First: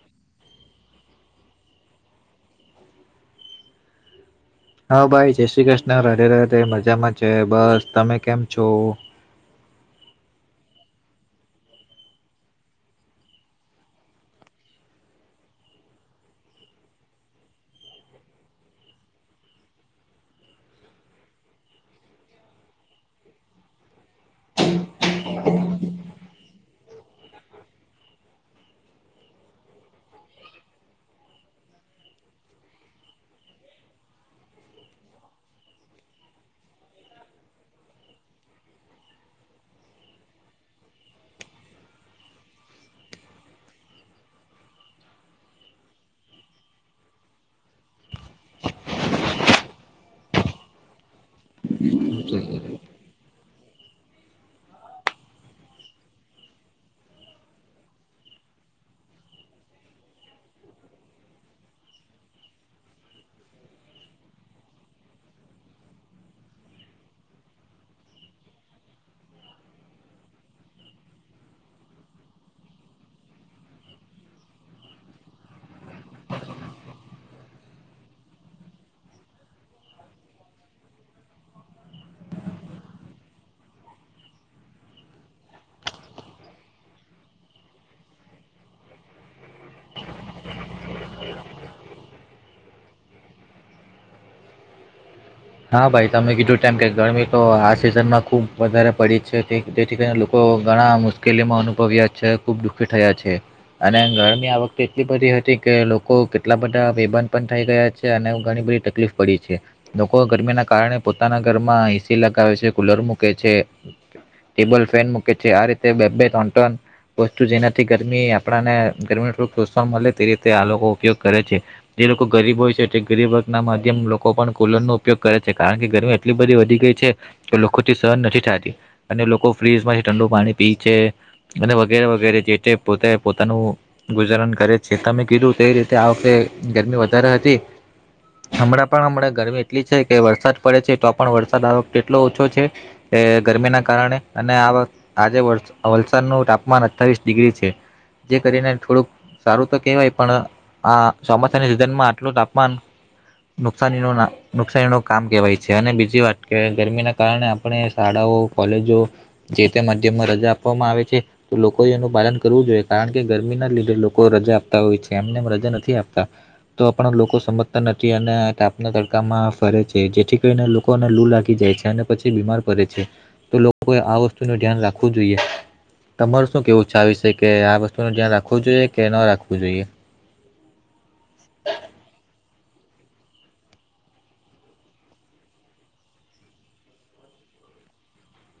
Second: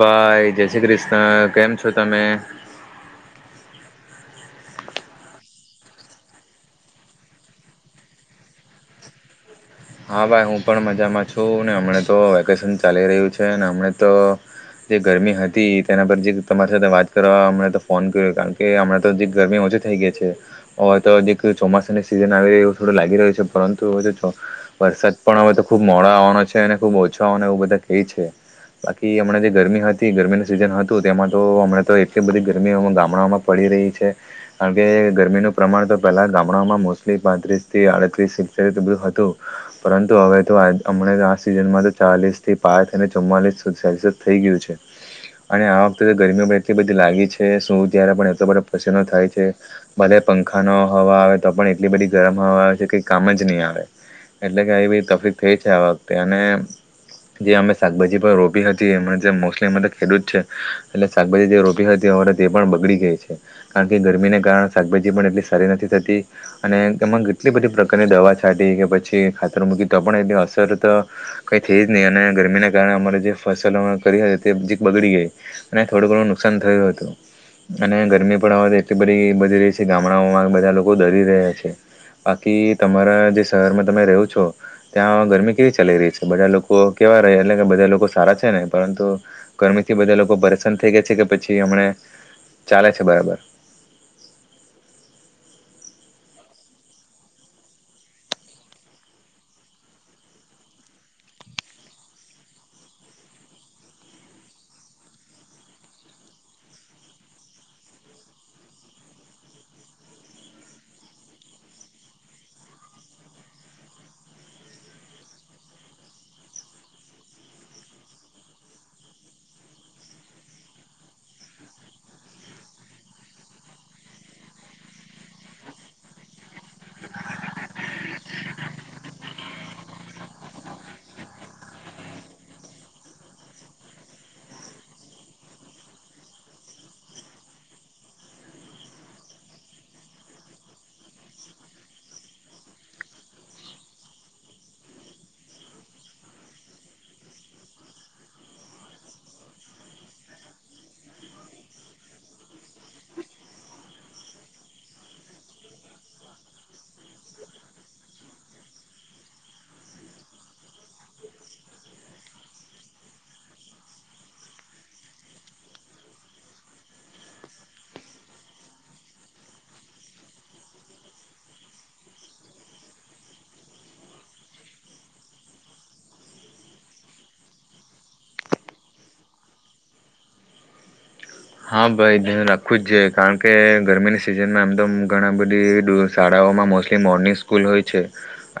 ભાઈ જય શ્રી ક્રિષ્ણ, કેમ છો તમે? હા, ભાઈ જય શ્રી કૃષ્ણ, રાધે રાધે મજામાં છે બસ. તમે કેમ છો? હા ભાઈ, હું પણ મજામાં છું ને હમણાં તો વેકેશન ચાલી રહ્યું છે હમણા તો જે ગરમી હતી તેના પર જે તમારી સાથે વાત કરવા અમ તો ફોન કર્યો. કારણ કે હમણાં તો જે ગરમી ઓછી થઈ ગઈ છે. હવે તોજી ચોમાસાની સિઝન આવી રહી થોડું લાગી રહ્યું છે. પરંતુ હ વરસાદ પણ હવે તો ખૂબ મોડા આવવાનો છે અને ખૂબ ઓછો આવવાનો એવું બધા કહે છે. બાકી હમણાં જે ગરમી હતી ગરમીનું સિઝન હતું તેમાં તો હમણાં તો એટલી બધી ગરમી ગામડાઓમાં પડી રહી છે. કારણ કે ગરમીનું પ્રમાણ તો પહેલાં ગામડાઓમાં મોસ્ટલી પાંત્રીસથી આડત્રીસ સિ બધું હતું પરંતુ હવે તો હમણાં તો આ સિઝનમાં તો ચાલીસ થી પાંચ અને ચુમ્લીસ સેલ્સિયસ થઈ ગયું છે અને આ વખતે ગરમીઓ પણ એટલી બધી લાગી છે શું ત્યારે પણ એટ બધ પસનો થાય છે. ભલે પંખાનો હવા આવે તો પણ એટલી બધી ગરમ હવા આવે છે કઈ કામ જ નહી આવે. એટલે કે આવી બધી તકલીફ થઈ છે આ વખતે અને જે અમે શાકભાજી પણ રોપી હતી એ જે મોસ્ટલી અરે તો ખેડૂત છે એટલે શાકભાજી જે રોપી હતી અમારે તે એ પણ બગડી ગઈ છે. કારણ કે ગરમીને કારણે શાકભાજી પણ એટલી સારી નથી થતી અને એમાં કેટલી બધી પ્રકારની દવા છાંટી કે પછી ખાતર મૂકી તો પણ એટલી અસર તો કંઈ થઈ જ નહી અને ગરમીના કારણે અમારે જે ફસલ કરી હતી તે જીક બગડી ગઈ અને થોડું ઘણું નુકસાન થયું હતું અને ગરમી પણ હવ તો એટલી બધી બધી રહી છે. ગામડાઓમાં બધા લોકો દરી રહ્યા છે બાકી તમારા જે શહેરમાં તમે રહ્યું છો ત્યાં ગરમી કેવી ચાલી રહી છે બધા લોકો કેવા રહે એટલે કે બધા લોકો સારા છે ને પરંતુ ગરમી થી બધા લોકો પરેશાન થઈ ગયા છે કે પછી હમણા ચાલે છે બરાબર? હા ભાઈ, તમે કીધું તેમ કે ગરમી તો આ સિઝનમાં ખુબ વધારે પડી છે જેથી કરીને લોકો ઘણા મુશ્કેલીમાં અનુભવ્યા છે, ખૂબ દુઃખી થયા છે અને ગરમી આ વખતે એટલી બધી હતી કે લોકો કેટલા બધા બેભાન પણ થઇ ગયા છે અને ઘણી બધી તકલીફ પડી છે. તો ગરમીના કારણે પોતાના ઘરમાં એસી લગાવે છે, કુલર મૂકે છે, ટેબલ ફેન મૂકે છે આ રીતે બે બે ટન ટન વસ્તુ જેનાથી ગરમી આપને ગરમી સોકવામાં મળે તે રીતે આ લોકો ઉપયોગ કરે છે. જે લોકો ગરીબ હોય છે તે ગરીબ વર્ગના માધ્યમ લોકો પણ કુલરનું પયોગ કરે છે. કારણ કે ગરમી એટલી બધી વધી ગઈ છે કે લોકોથી સહન નથી થતી અને લોકો ફ્રીજમાંથી ઠંડુ પાણી પી છે અને વગેરે વગેરે જે તે પોતે પોતાનું ગુજારન કરે છે. તમે કીધું તે રીતે આ વખતે ગરમી વધારે હતી. હમણાં પણ હમણાં ગરમી વરસાદ પડે છે તો પણ વરસાદ આ વકતે એટલો ઓછો છે ગરમીના કારણે અને આ આજે વલ વલસાડનું તાપમાન અઠ્ઠાવીસ ડિગ્રી છે. જે કરીને થોડુંક સારું તો કહેવાય પણ આ ચોમાસાની સિઝનમાં આટલું તાપમાન નુકસાની ન ના નુકસાની નું કામ કહેવાય છે અને બીજી વાત કે ગરમીના કારણે આપણે શાળાઓ, કોલેજો જે તે માધ્યમમાં રજા આપવામાં આવે છે. તો લોકોએ એનું પાલન કરવું જોઈએ કારણ કે ગરમીના લીધે લોકો રજા આપતા હોય છે એમને રજા નથી આપતા. તો પણ લોકો સમજતા નથી અને તાપના ત માં ફરે છે જેથી કરીને લોકોને લૂ લાગી જાય છે અને પછી બીમાર પડે છે. તો લોકોએ આ વસ્તુ નું ધ્યાન રાખવું જોઈએ. તમાર શું કેવું છેાવ છે કે આ વસ્તુ નું ધ્યાન રાખવું જોઈએ કે ના રાખવું જોઈએ? ખુ જ જ કારણ કે ગરમીની સિઝનમાં એમ તો ઘણા બધી શાળાઓમાં મોસ્ટલી મોર્નિંગ સ્કૂલ હોય છે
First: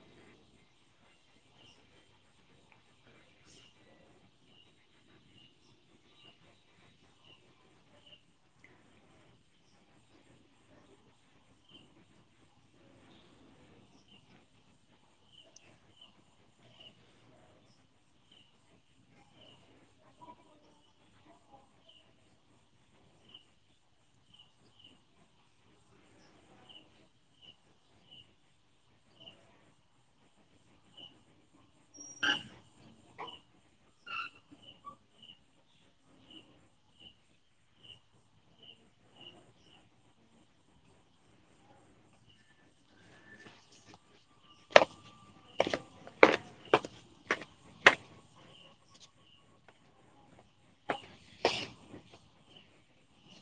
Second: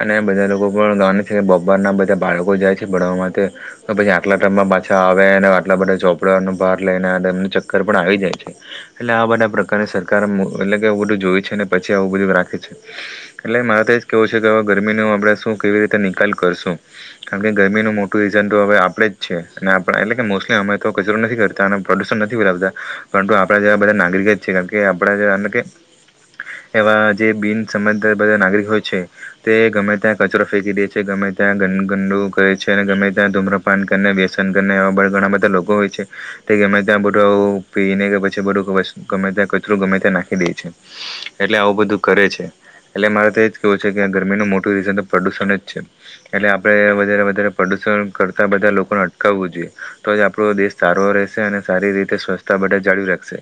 અને બધા લોકો પણ ગા છે બપોરના બધા બાળકો જાય છે ભણવા માટે તો પછી આટલા ટાઈમમાં પાછા આવે અને આટલા બધા ચોપડાનો ભાર લઈને એમ કરપ આવી જાય છે એટલે આ બધા પ્રકારે સરકારારે એટલે કે આવું બધું જોય છે અને પછી આવું બધું રાખે છે એટલે મારે તો એ જ કેવું છે કે હવે ગરમીનો આપણે શું કેવી રીતે નિકાલ કરશું કારણ કે ગરમીનું મોટું રીઝન તો હવે આપણેે જ છે અને એટલે કે મોસ્ટલી અમે તો કચરો નથી કરતા અને પ્રદુષણ નથી આપણા જેવા બધા નાગરિક જ છે કાર કે આપણા કે એવા જે બિન સમજ બધા નાગરિક હોય છે તે ગમે ત્યાં કચરો ફેંકી દે છે ગમે ત્યાં ગનગનડુ કરે છે ગમે ત્યાં ધૂમ્રપાન કરીને વ્યસન કરીવા ઘણા બધા લોકો હોય છે તે ગમે ત્યાં બધું આવું પીને કે પછી બધું ગમે ત્યાં કચરું ગમે ત્યાં નાખી દે છે એટલે આવું બધું કરે છે એટલે મારે તો એજ કેવું છે કે ગરમીનું મોટું રીઝન તો પ્રદુષણ જ છે એટલે આપણે વધારે વધારે પ્રદુષણ કરતા બધા લોકોને અટકાવવું જોઈએ તો જ આપણો દેશ સારો રહેશે અને સારી રીતે સ્વચ્છતા બ જાળવી રાખશે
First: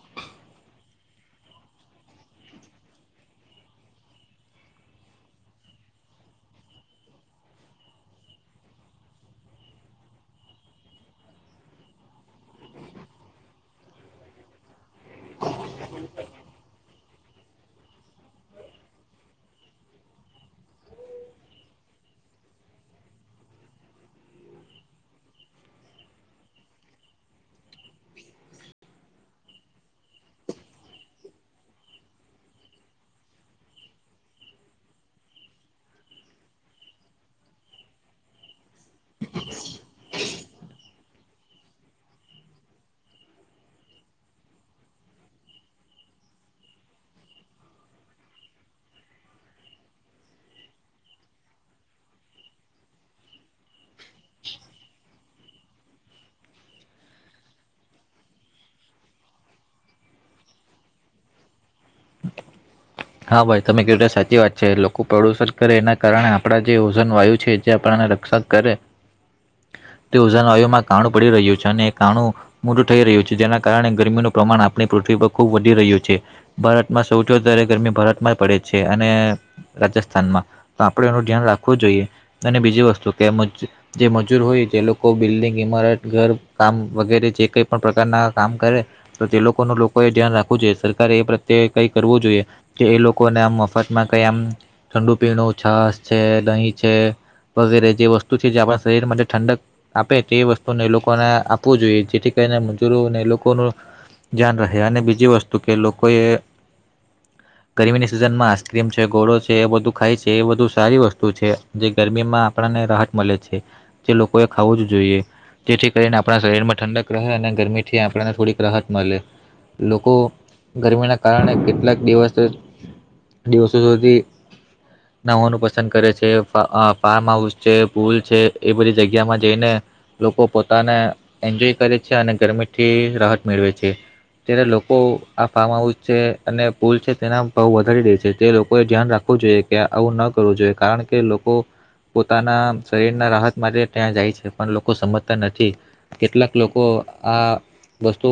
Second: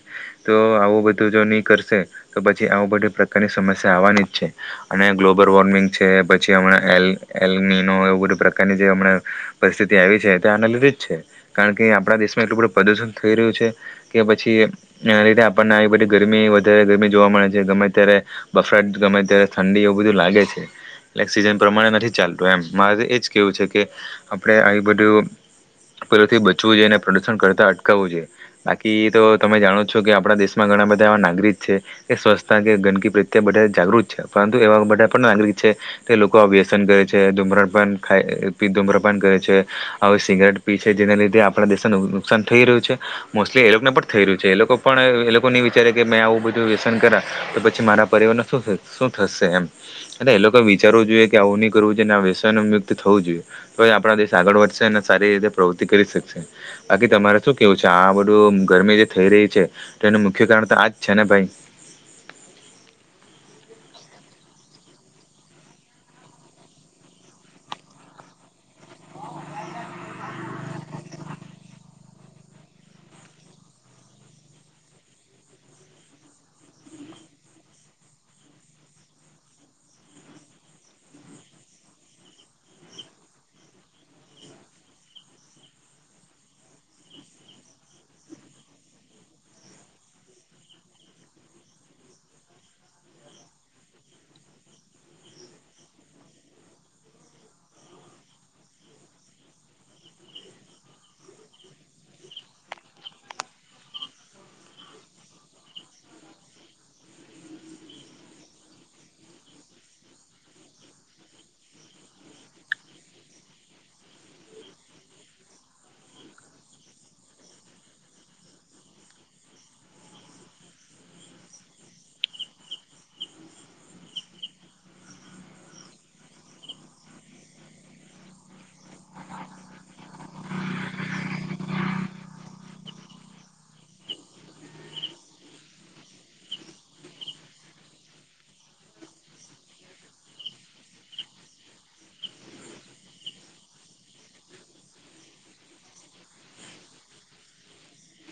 તો આવું બધું જો નહીં કરશે તો પછી આવું બધી પ્રકારની સમસ્યા આવવાની જ છે અને ગ્લોબલ વોર્મિંગ છે પછી હમણાં એલ એલનીનો એવું બધી પ્રકારની જે હમણાં પરિસ્થિતિ આવી છે એ આના લીધે જ છે કારણ કે આપણા દેશમાં એટલું બધું પ્રદૂષણ થઈ રહ્યું છે કે પછી એના લીધે આપણને આવી બધી ગરમી વધારે ગરમી જોવા મળે છે ગમે ત્યારે બફરાટ ગમે ત્યારે ઠંડી એવું બધું લાગે છે એટ સીઝન પ્રમાણે નથી ચાલતું એમ મારે એજ કેવું છે કે આપણે આવી બધું પહેલથી બચવું જોઈએ અને પ્રદુષણ કરતા કવું જોઈએ બાકી તો તમે જાણો છો કે આપણા દેશમાં ઘણા બધા એવા નાગરિક છે તે સ્વચ્છતા કે ગંદકી પ્રત્યે બધા જાગૃત છે પરંતુ એવા બધા પણ નાગરિક છે તે લોકો વ્યસન કરે છે ધૂમ્રપાન ખાય ધૂમ્રપાન કરે છે હવે સિગારેટ પી છે જેના લીધે આપણા દેશને નુકસાન થઈ રહ્યું છે મોસ્ટલી એ લોકોને પણ થઈ રહ્યું છે એ લોકો પણ એ લોકો નહી વિચારે કે મે આવું બધું વ્યસન કરા તો પછી મારા પરિવારને શું થશે એમ એ લોકો વિચારવું જોઈએ કે આવું નહી કરવું જોઈએ વ્યસન મુક્ત થવું જોઈએ તો જ આપણા દેશ આગળ વધશે ને સારી રીતે પ્રવૃતિ કરી શકશે બાકી તમારે શું કેવું છે આ બધું ગરમી જે થઈ રહી છે તો એનું મુખ્ય કારણ તો આજ છે ને ભાઈ હા ભાઈમે સાચી વાત છે લોકો પ્રદુષણ કરે એના કારણે આપણા જે ઓજન વાયુ છે જે આપણાને રક્ષણ કરે તે ઓજન વાયુમાં કાણું પડી રહ્યું છે અને કાણું મોટું થઈ રહ્યું છે જેના કારણે ગરમીનું પ્રમાણ આપણી પૃથ્વી પર ખૂબ વધી રહ્યું છે ભારતમાં સૌથી વધારે ગરમી ભારતમાં પડે છે અને રાજસ્થાનમાં તો આપણે એનું ધ્યાન રાખવું જોઈએ અને બીજી વસ્તુ કે જે મજૂર હોય જે લોકો બિલ્ડિંગ ઈમારત ઘર કામ વગેરે જે કઈ પણ પ્રકારના કામ કરે તો તે લોકોનું લોકો એ ધ્યાન રાખવું જોઈએ સરકારે એ પ્રત્યે કઈ કરવું જોઈએ કે એ લોકોને આમ મફતમાં કઈ આમ ઠંડુ પીણું છાસ છે દહીં છે વગેરે જે વસ્તુ છે જે આપણા શરીર માટે ઠંડક આપે તે વસ્તુને એ લોકોને આપવું જોઈએ જેથી કરીને મજૂરોને એ લોકોનું ધ્યાન રહે અને બીજી વસ્તુ કે લોકો એ ગરમીની સિઝનમાં આઈસક્રીમ છે ઘોળો છે એ બધું ખાય છે એ બધું સારી વસ્તુ છે જે ગરમીમાં આપણને રાહત મળે છે જે લોકોએ ખાવું જ જોઈએ જેથી કરીને આપણા શરીરમાં ઠંડક રહે અને ગરમીથી આપણને થોડીક રાહત મળે લોકો ગરમીના કારણે કેટલાક દિવસ દિવસો સુધી નવવાનું પસંદ કરે છે ફાર્મ હાઉસ છે ભૂલ છે એ બધી જગ્યામાં જઈને લોકો પોતાને એન્જોય કરે છે અને ગરમીથી રાહત મેળવે છે ત્યારે લોકો આ ફાર્મ હાઉસ છે અને પૂલ છે તેના ભાવ વધારી દહી છે તે લોકોએ ધ્યાન રાખવું જોઈએ કે આવું ન કરવું જોઈએ કારણ કે લોકો પોતાના શરીરના રાહત માટે ત્યાં જાય છે પણ લોકો સમજતા નથી કેટલાક લોકો આ વસ્તુ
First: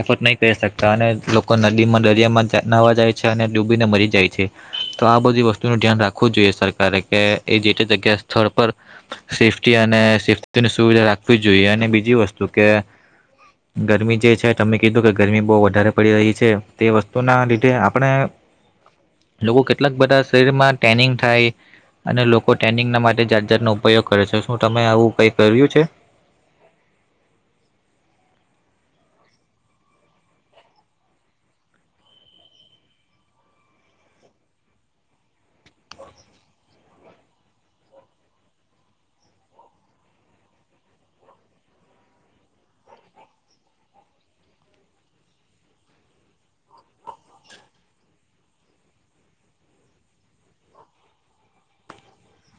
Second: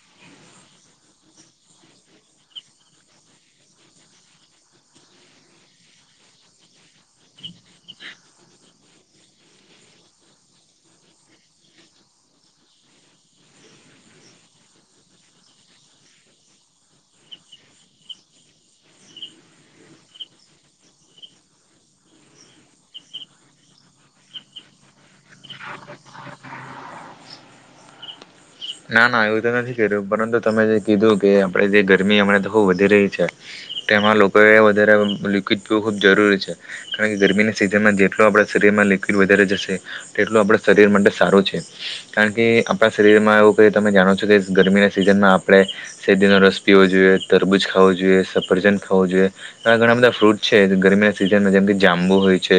એફોર્ટ નહીં કરી શકતા અને લોકો નદીમાં દરિયામાં નવા જાય છે અને ડૂબીને મરી જાય છે તો આ બધી વસ્તુનું ધ્યાન રાખવું જોઈએ સરકારે કે એ જે તે જગ્યા સ્થળ પર સેફ્ટી અને સેફ્ટીની સુવિધા રાખવી જ જોઈએ અને બીજી વસ્તુ કે ગરમી જે છે તમે કીધું કે ગરમી બહુ વધારે પડી રહી છે તે વસ્તુ તો ના લીધે આપણે લોકો કેટલાક બધા શરીરમાં ટ્રેનિંગ થાય અને લોકો ટ્રેનિંગ ના માટે ચાર્જરનોો ઉપયોગ કરે છે શું તમે આવું કઈ કર્યું છે ના ના આવું તો નથી કર્યું પરંતુ તમે જે કીધું કે આપણે જે ગરમી હમણાં તો ખૂબ વધી રહી છે તેમાં લોકોએ વધારે લિક્વિડ પીવું ખૂબ જરૂરી છે કારણ કે ગરમીના સિઝનમાં જેટલું આપણા શરીરમાં લિક્વિડ વધારે જશે તેટલું આપણા શરીર માટે સારું છે કારણ કે આપણા શરીરમાં એું તો તમે જાણો છો કે ગરમીના સિઝનમાં આપણે શેદીનો રસ પીવો જોઈએ તરબૂજ ખાવો જોઈએ સફરજન ખાવું જોઈએ એવા ઘણા બધા ફ્રૂટ છે ગરમીના સિઝનમાં જેમ કે જાંબુ હોય છે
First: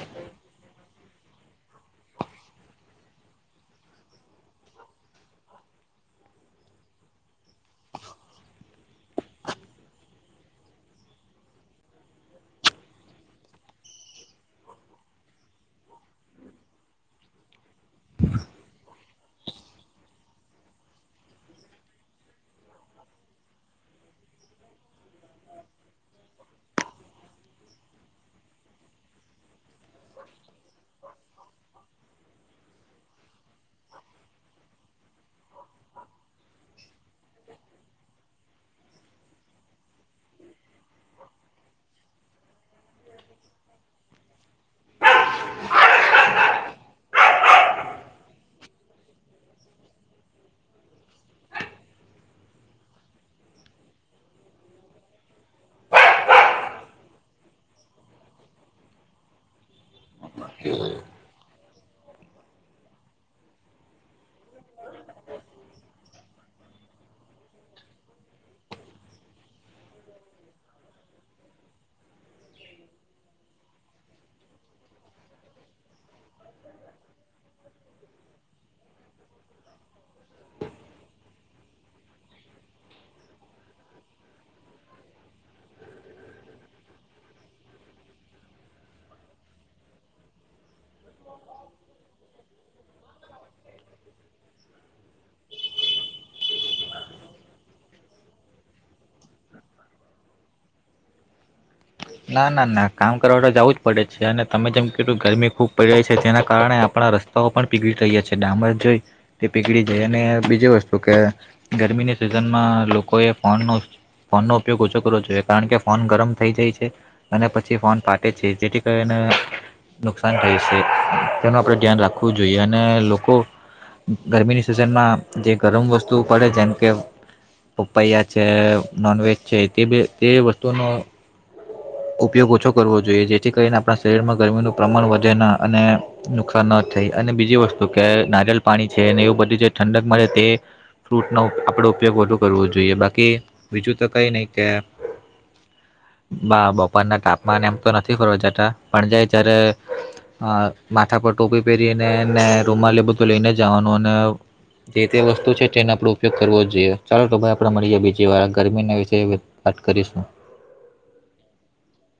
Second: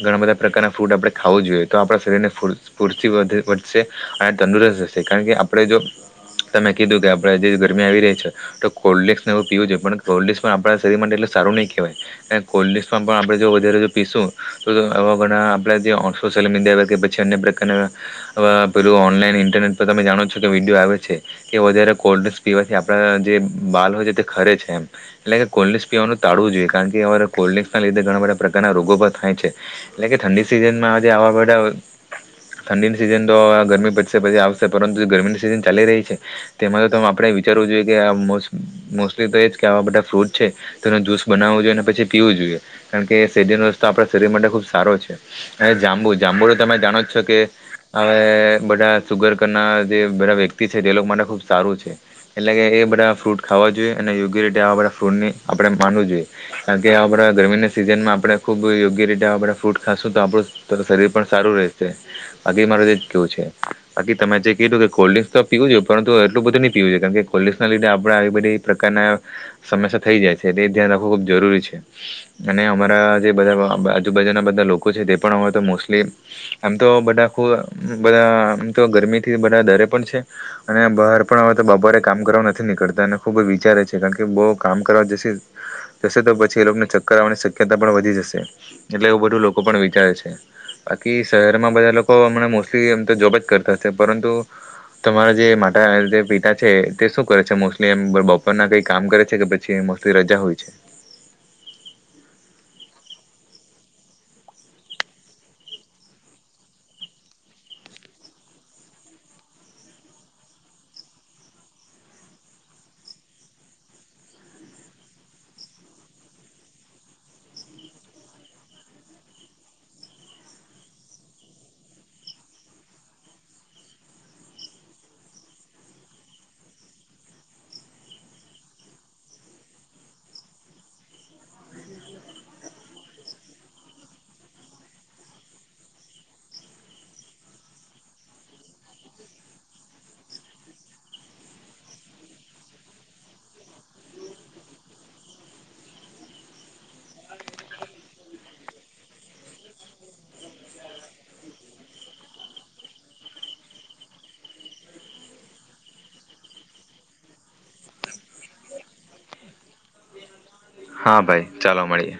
ઘણા બધા પ્રકારના ફ્રૂટ આપણે ખાવું જોઈએ તો આપણા શરીરને ફૂ ફૂર્તિ વધશે અને તંદુરસ્ત રહેશે કારણ કે આપણે જો તમે કીધું કે આપણેે જે ગરમી આવી રહી છે તો કોલ્ડ ડ્રસનેવું પીવું જોઈએ પણ કોલ્ડ ડ્રસ આપણા શરીર માટે એટ સારું નહીં કહેવાય કોલ્ડ ડસમાં પણ આપણે વધ પીશું તો આપ જે સોશિયલ મીડિયા પછી અન્ય [unintelligible] ઓનલાઇનઇન્ટરનેટ તો તમે જાણો છો કે વિડીયો આવે છે કે વધારે કોલ્ડ ડ્ર્રીક્સ પીવાથી આપણા જે બાલ હોય છે તે ખરે છે એમ એટલે કે કોલ્ડ ડ્રીસ પીવાનું ટાળવું જોઈએ કારણ કે કોલ્ડ ડ્રીસના લીધે ઘણા બધા પ્રકારના રોગો પણ થાય છે એટલે કે ઠંડી સિઝનમાં આજ આવા બધા ઠંડીની સિઝન તો ગરમી પશે પછી પરંતુ જે ગરમીની સિઝન ચાલી રહી છે તેમાં તો આપણે વિચારવું જોઈએ કે મોસ્ટલી તો એ જ કે આવા બધા ફ્રૂટ છે તેનો જ્યુસ બનાવો જોઈએ અને પછી પીવું જોઈએ કારણ કે સેજન રસ્તો આપણા શરીર માટે ખુબ સારો છે હવે જાંબુ જાંબુ તો તમે જાણો જ છો કે હવે બધા સુગર ના જે બધા વ્યક્તિ છે તે લોકો માટે ખૂબ સારું છે એટલે કે એ બધા ફ્રૂટ ખાવા જોઈએ અને યોગ્ય રીતે આવા બધા ફ્રૂટની આપડણે માનવું જોઈએ કારણ કે આવા બધ ગરમીના સિઝનમાં આપણેે ખુબ યોગ્ય રીતે આવા બધા ફ્રૂટ ખ શું તો આપણું શરીર પણ સારું રહે બાકી મારો દેશ કેવું છે બાકી તમે જે કીધું કે કોલ્ડ ડ્ર્રીંક્સ તો પીવું જોઈએ પરુ એટલું બધું નહીં પીવુંઈએ કારણ કે કોલ્ડ ડ્ર્રીંસ લીધે આપણે આવી બધી પ્રકારના સમસ્યા થઈ જાય છે એ ધ્યાન રાખવું ખૂબ જરૂરી છે અને અમારા જે બધા આજુબાજુના બધા લોકો છે તે પણ અમારે તો મોસ્ટલી આમ તો બધા આખું બધા તો ગરમી થી બધા દરે પણ છે અને બહાર પણ આવે તો બાપારે કામ કરવા નથી નીકળતા અને ખુબ જ વિચારે છે કારણ કે બહુ કામ કરવા જશે જશે તો પછી એ લોકોને ચક્કર આવવાની શક્યતા પણ વધી જશે એટલે એવું બધું લોકો પણ વિચારે છે. બાકી શહેરમાં બધા લોકો હમણા મોસ્ટલી એમ તો જોબ જ કર પરંતુ તમારા જે માતા જે પિતા છે તે શું કરે છે મોસ્ટલી એ બપોરના કઈ કામ કરે છે કે પછી મોસ્ટલી રજા હોય છે. ના ના ના કામ કરવા તો જવું જ પડે છે અને તમે જેમ કું ગરમી ખૂબ પડી રહી છે જેના કારણે આપણા રસ્તાઓ પણ પીગળી રહ્યા છ છેએ ડામર જોઈ તે પીગળી જાય અને બીજી વસ્તુ કે ગરમીની સિઝનમાં લોકોએ ફોનનો ફોનનો ઉપયોગ ઓછો કરવો જોઈએ કારણ કે ફોન ગરમ થઈ જાય છે. અને પછી ફોન ફાટે છે જેથી કરીને નુકસાન થય છે તેનું આપણે ધ્યાન રાખવું જોઈએ અને લોકો ગરમીની સિઝનમાં જે ગરમ વસ્તુ પડે જેમ કે પપૈયા છે નોનવેજ છે તે તે વસ્તુનો ઉપયોગ ઓછો કરવો જોઈએ જેથી કરીને આપણા શરીરમાં ગરમીનું પ્રમાણ વધે ન અને નુકસાન ન થાય અને બીજી વસ્તુ કે નારિયલ પાણી છે એવું બધું જે ઠંડક મળે તે ફ્રૂટનો આપણે ઉપયોગ વધુ કરવો જોઈએ બાકી બીજું તો કઈ નહી કે બાળકો બપોરના તાપમા એમ તો નથી ફરવા જતા પણ જાય જ્યારે માથા પર ટોપી પહેરીનેને રૂમાલી બધું લઈને જવાનું અને જે તે વસ્તુ છે તેનો આપડ ઉપયોગ કરવો જ જોઈએ ચાલો તો ભાઈ આપડે મળી જ બીજી વાર ગરમીના વિશેે વાત કરીશું. હા ભાઈ ચાલો મળીએ.